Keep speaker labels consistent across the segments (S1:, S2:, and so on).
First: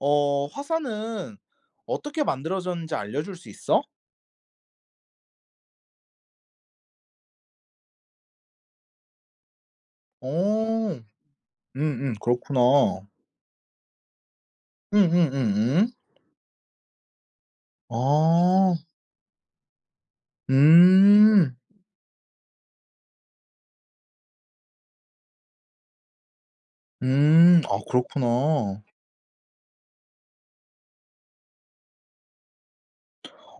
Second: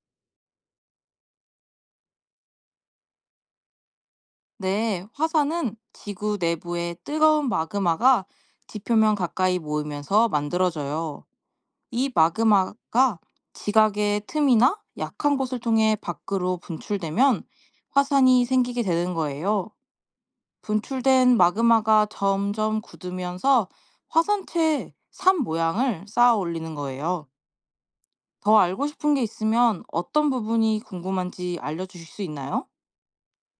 S1: 화사는 어떻게 만들어졌는지 알려줄 수 있어?
S2: 네, 화산은 지구 내부의 뜨거운 마그마가 지표면 가까이 모이면서
S1: 어.
S2: 만들어져요. 이
S1: 음음. 그렇구나.
S2: 마그마가 지각의 틈이나 약한 곳을
S1: 음음음음.
S2: 통해 밖으로 분출되면 화산이
S1: 아.
S2: 생기게 되는 거예요. 분출된
S1: 음.
S2: 마그마가 점점 굳으면서 화산체의 산 모양을 쌓아 올리는 거예요.
S1: 음. 아
S2: 더
S1: 그렇구나.
S2: 알고 싶은 게 있으면 어떤 부분이 궁금한지 알려주실 수 있나요?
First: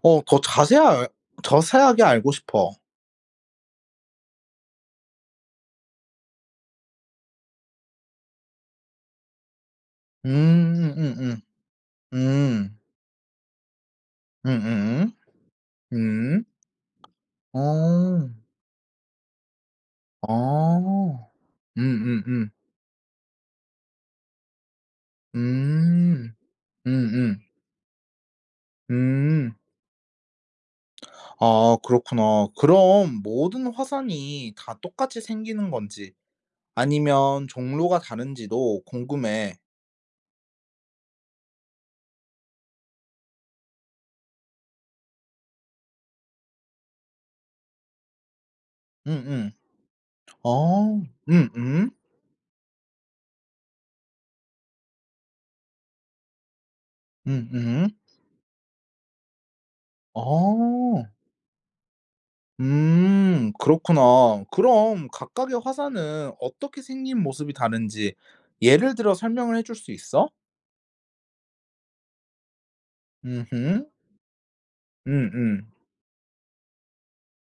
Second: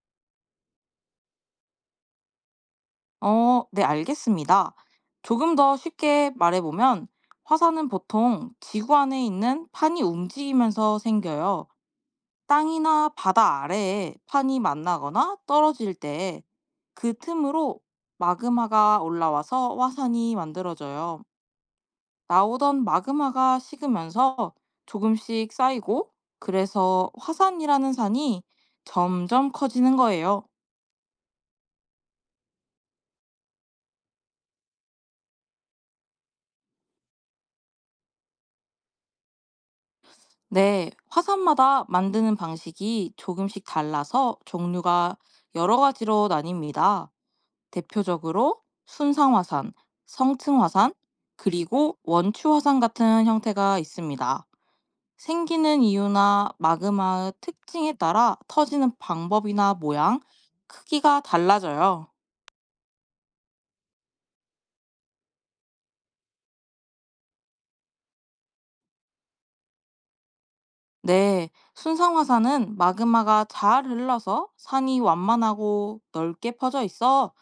S1: 더 자세하게 알고 싶어.
S2: 네, 알겠습니다. 조금 더 쉽게 말해보면, 화산은 보통 지구 안에 있는 판이 움직이면서
S1: 음음음음.
S2: 생겨요.
S1: 음.
S2: 땅이나 바다 아래에 판이
S1: 음음음.
S2: 만나거나 떨어질 때
S1: 음.
S2: 그 틈으로
S1: 어.
S2: 마그마가 올라와서 화산이 만들어져요.
S1: 아. 음음음.
S2: 나오던 마그마가 식으면서
S1: 음.
S2: 조금씩 쌓이고,
S1: 음음. 음.
S2: 그래서
S1: 음,
S2: 화산이라는 산이
S1: 음.
S2: 점점 커지는 거예요.
S1: 아 그렇구나. 그럼 모든 화산이 다 똑같이 생기는 건지 아니면 종류가 다른지도 궁금해.
S2: 네, 화산마다 만드는 방식이 조금씩 달라서 종류가 여러 가지로 나뉩니다. 대표적으로
S1: 응응
S2: 순상화산,
S1: 아.
S2: 성층화산,
S1: 응응
S2: 그리고 원추화산 같은 형태가 있습니다. 생기는 이유나 마그마의
S1: 응응
S2: 특징에 따라 터지는 방법이나 모양,
S1: 아.
S2: 크기가 달라져요.
S1: 그렇구나. 그럼 각각의 화산은 어떻게 생긴 모습이 다른지 예를 들어 설명을 해줄 수 있어?
S2: 네, 순상화산은
S1: 응
S2: 마그마가 잘
S1: 응
S2: 흘러서 산이
S1: 응응
S2: 완만하고 넓게 퍼져 있어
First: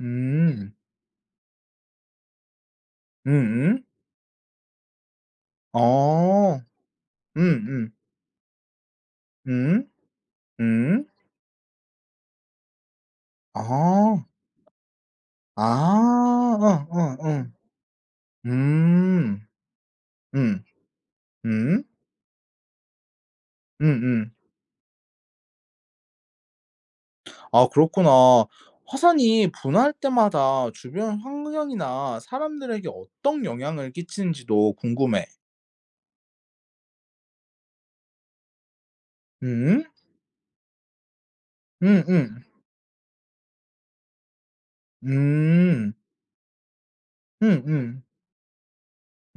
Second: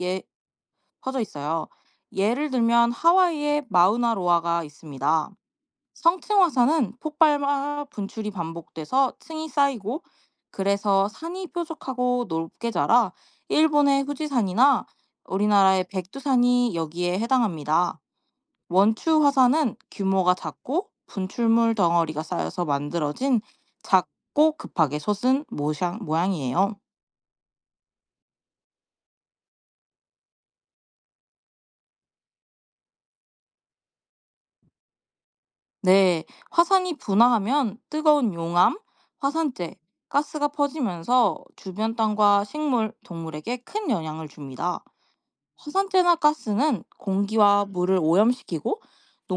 S2: 예,
S1: 음.
S2: 퍼져 있어요. 예를 들면
S1: 응
S2: 하와이의 마우나로아가 있습니다.
S1: 아.
S2: 성층 화산은
S1: 응
S2: 폭발과
S1: 응
S2: 분출이 반복돼서 층이
S1: 음.
S2: 쌓이고
S1: 음.
S2: 그래서 산이 뾰족하고 높게 자라 일본의
S1: 아.
S2: 후지산이나
S1: 아.
S2: 우리나라의
S1: 어
S2: 백두산이 여기에
S1: 어 어.
S2: 해당합니다. 원추
S1: 음.
S2: 화산은 규모가
S1: 음.
S2: 작고 분출물
S1: 음.
S2: 덩어리가 쌓여서 만들어진
S1: 음음.
S2: 작고 급하게 솟은 모양이에요.
S1: 아 그렇구나. 화산이 분화할 때마다 주변 환경이나 사람들에게 어떤 영향을 끼치는지도 궁금해.
S2: 네, 화산이 분화하면 뜨거운 용암, 화산재,
S1: 음.
S2: 가스가 퍼지면서 주변
S1: 음음.
S2: 땅과 식물, 동물에게 큰 영향을 줍니다.
S1: 음. 음음.
S2: 화산재나 가스는
S1: 음.
S2: 공기와 물을 오염시키고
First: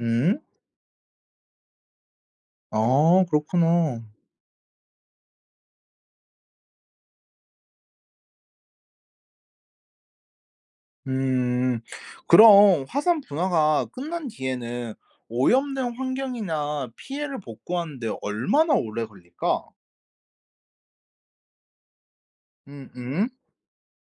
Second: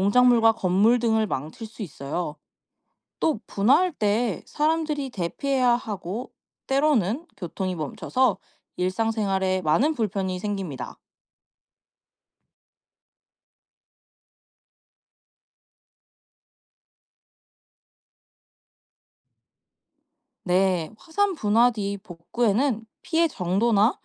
S1: 음.
S2: 건물 등을 망칠 수 있어요.
S1: 아
S2: 또 분화할
S1: 그렇구나.
S2: 때 사람들이 대피해야 하고 때로는 교통이 멈춰서 일상생활에 많은 불편이 생깁니다.
S1: 음. 그럼 화산 분화가 끝난 뒤에는 오염된 환경이나 피해를 복구하는 데 얼마나 오래 걸릴까?
S2: 네, 화산 분화 뒤 복구에는
S1: 음음.
S2: 피해 정도나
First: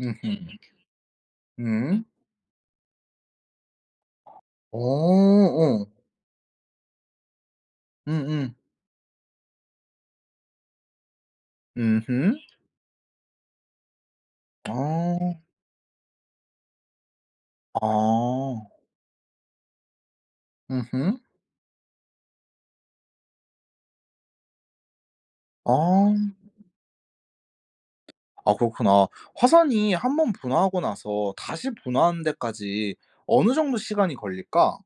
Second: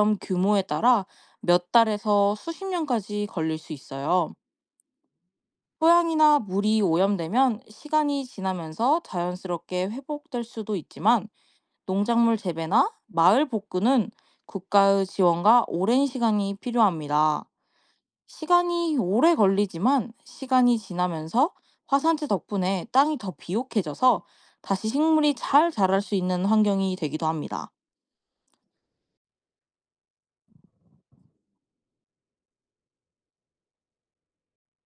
S1: 음.
S2: 규모에 따라 몇
S1: 음.
S2: 달에서 수십 년까지 걸릴 수 있어요.
S1: 어 어.
S2: 토양이나 물이 오염되면 시간이
S1: 음음.
S2: 지나면서 자연스럽게 회복될 수도 있지만
S1: 음음.
S2: 농작물 재배나 마을 복구는 국가의
S1: 아.
S2: 지원과 오랜 시간이 필요합니다.
S1: 아.
S2: 시간이 오래 걸리지만 시간이
S1: 음음.
S2: 지나면서 화산재 덕분에 땅이 더 비옥해져서 다시 식물이 잘 자랄 수
S1: 아.
S2: 있는 환경이 되기도 합니다.
S1: 아 그렇구나. 화산이 한번 분화하고 나서 다시 분화하는 데까지 어느 정도 시간이 걸릴까?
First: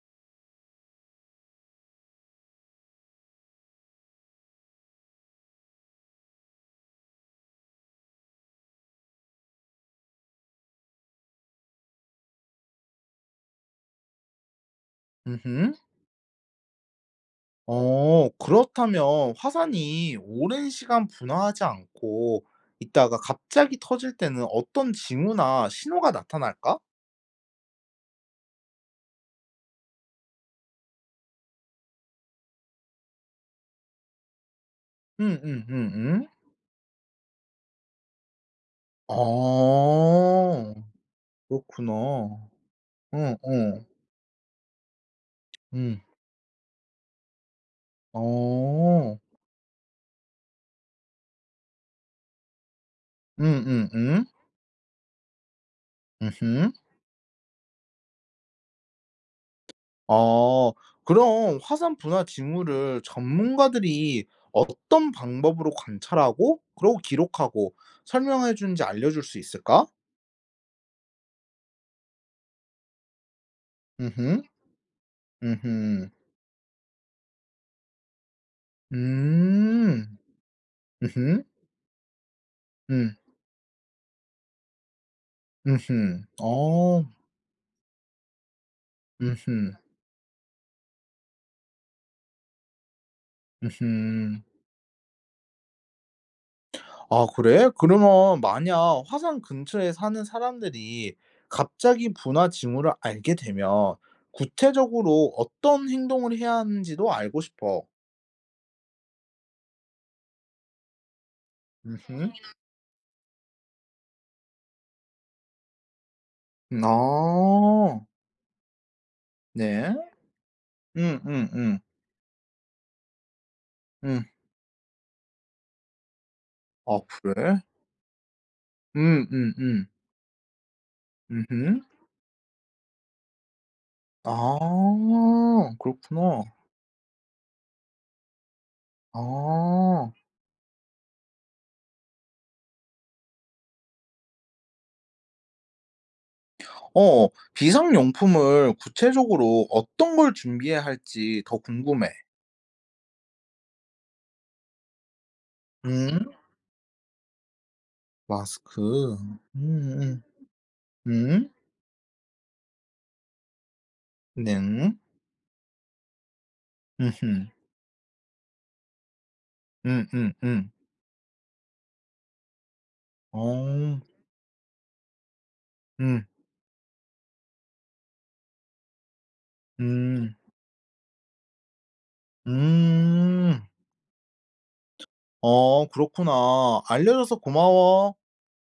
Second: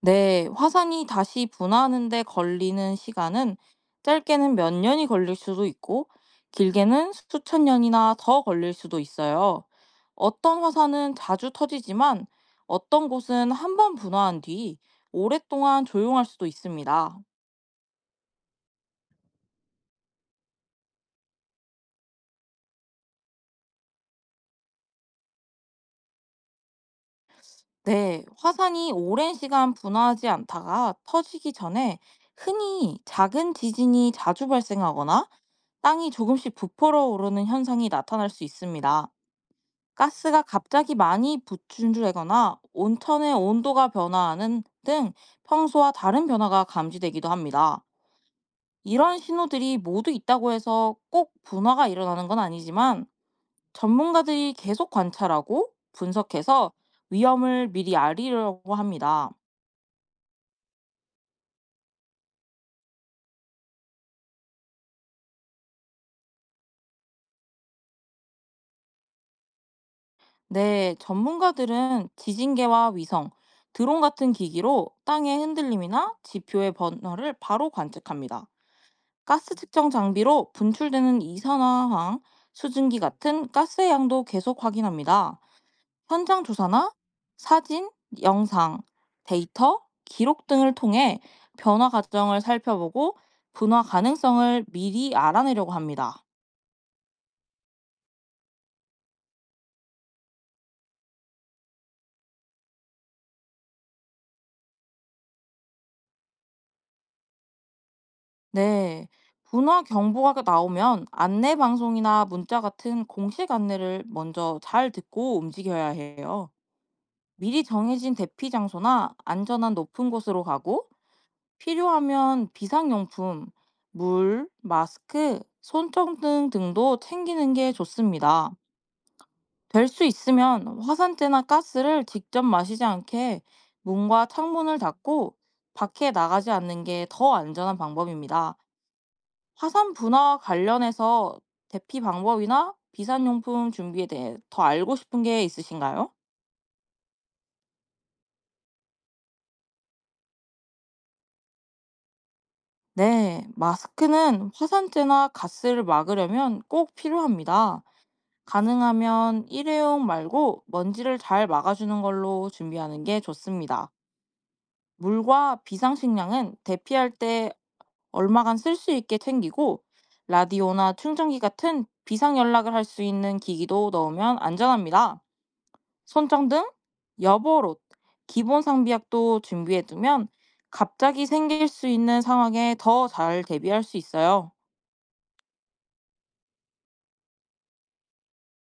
S2: 네, 화산이 다시 분화하는 데 걸리는 시간은 짧게는 몇 년이 걸릴 수도 있고, 길게는 수천 년이나 더 걸릴 수도 있어요. 어떤 화산은 자주 터지지만, 어떤 곳은 한 번 분화한 뒤
S1: 음음.
S2: 오랫동안 조용할 수도 있습니다.
S1: 그렇다면 화산이 오랜 시간 분화하지 않고 있다가 갑자기 터질 때는 어떤 징후나 신호가 나타날까?
S2: 네, 화산이 오랜 시간 분화하지 않다가 터지기 전에 흔히 작은 지진이 자주 발생하거나 땅이
S1: 음음음음.
S2: 조금씩 부풀어 오르는 현상이 나타날 수 있습니다.
S1: 아.
S2: 가스가 갑자기 많이
S1: 그렇구나.
S2: 분출되거나 온천의
S1: 어어.
S2: 온도가 변화하는 등 평소와
S1: 음.
S2: 다른 변화가 감지되기도 합니다.
S1: 어.
S2: 이런 신호들이 모두 있다고 해서 꼭 분화가 일어나는 건 아니지만
S1: 음음음.
S2: 전문가들이 계속 관찰하고 분석해서
S1: 음음.
S2: 위험을 미리 알리려고 합니다.
S1: 아 그럼 화산 분화 징후를 전문가들이 어떤 방법으로 관찰하고 그리고 기록하고 설명해 주는지 알려줄 수 있을까?
S2: 네, 전문가들은 지진계와 위성, 드론 같은
S1: 흠
S2: 기기로 땅의
S1: 흠
S2: 흔들림이나 지표의 변화를 바로 관측합니다. 가스 측정
S1: 음.
S2: 장비로 분출되는
S1: 음음.
S2: 이산화황, 수증기
S1: 음.
S2: 같은 가스의 양도 계속 확인합니다.
S1: 흠
S2: 현장
S1: 어.
S2: 조사나 사진, 영상,
S1: 음음.
S2: 데이터, 기록 등을 통해 변화 과정을 살펴보고 분화
S1: 음음.
S2: 가능성을 미리 알아내려고 합니다.
S1: 아 그래? 그러면 만약 화산 근처에 사는 사람들이 갑자기 분화 징후를 알게 되면 구체적으로 어떤 행동을 해야 하는지도 알고 싶어.
S2: 네. 분화 경보가 나오면 안내 방송이나
S1: 음흠.
S2: 문자 같은 공식 안내를 먼저 잘 듣고 움직여야 해요. 미리
S1: 아.
S2: 정해진 대피 장소나 안전한
S1: 네.
S2: 높은 곳으로 가고
S1: 음.
S2: 필요하면 비상용품,
S1: 음, 음.
S2: 물, 마스크, 손전등 등도
S1: 아
S2: 챙기는
S1: 그래?
S2: 게 좋습니다.
S1: 음음음.
S2: 될 수 있으면 화산재나
S1: 음흠.
S2: 가스를 직접 마시지 않게 문과 창문을
S1: 아
S2: 닫고 밖에
S1: 그렇구나.
S2: 나가지 않는 게 더 안전한 방법입니다. 화산
S1: 아.
S2: 분화와 관련해서 대피 방법이나 비상용품 준비에 대해 더 알고 싶은 게 있으신가요?
S1: 어 비상용품을 구체적으로 어떤 걸 준비해야 할지 더 궁금해.
S2: 네, 마스크는 화산재나 가스를
S1: 음.
S2: 막으려면 꼭 필요합니다.
S1: 마스크.
S2: 가능하면 일회용 말고 먼지를 잘
S1: 음.
S2: 막아주는 걸로 준비하는 게 좋습니다.
S1: 네.
S2: 물과 비상식량은 대피할
S1: 음음.
S2: 때 얼마간 쓸 수 있게 챙기고
S1: 음음 음,
S2: 라디오나 충전기 같은 비상 연락을 할 수 있는 기기도
S1: 어.
S2: 넣으면 안전합니다.
S1: 음.
S2: 손전등, 여보옷, 기본 상비약도 준비해두면
S1: 음.
S2: 갑자기 생길 수 있는 상황에 더 잘
S1: 음.
S2: 대비할 수 있어요.
S1: 그렇구나. 알려줘서 고마워.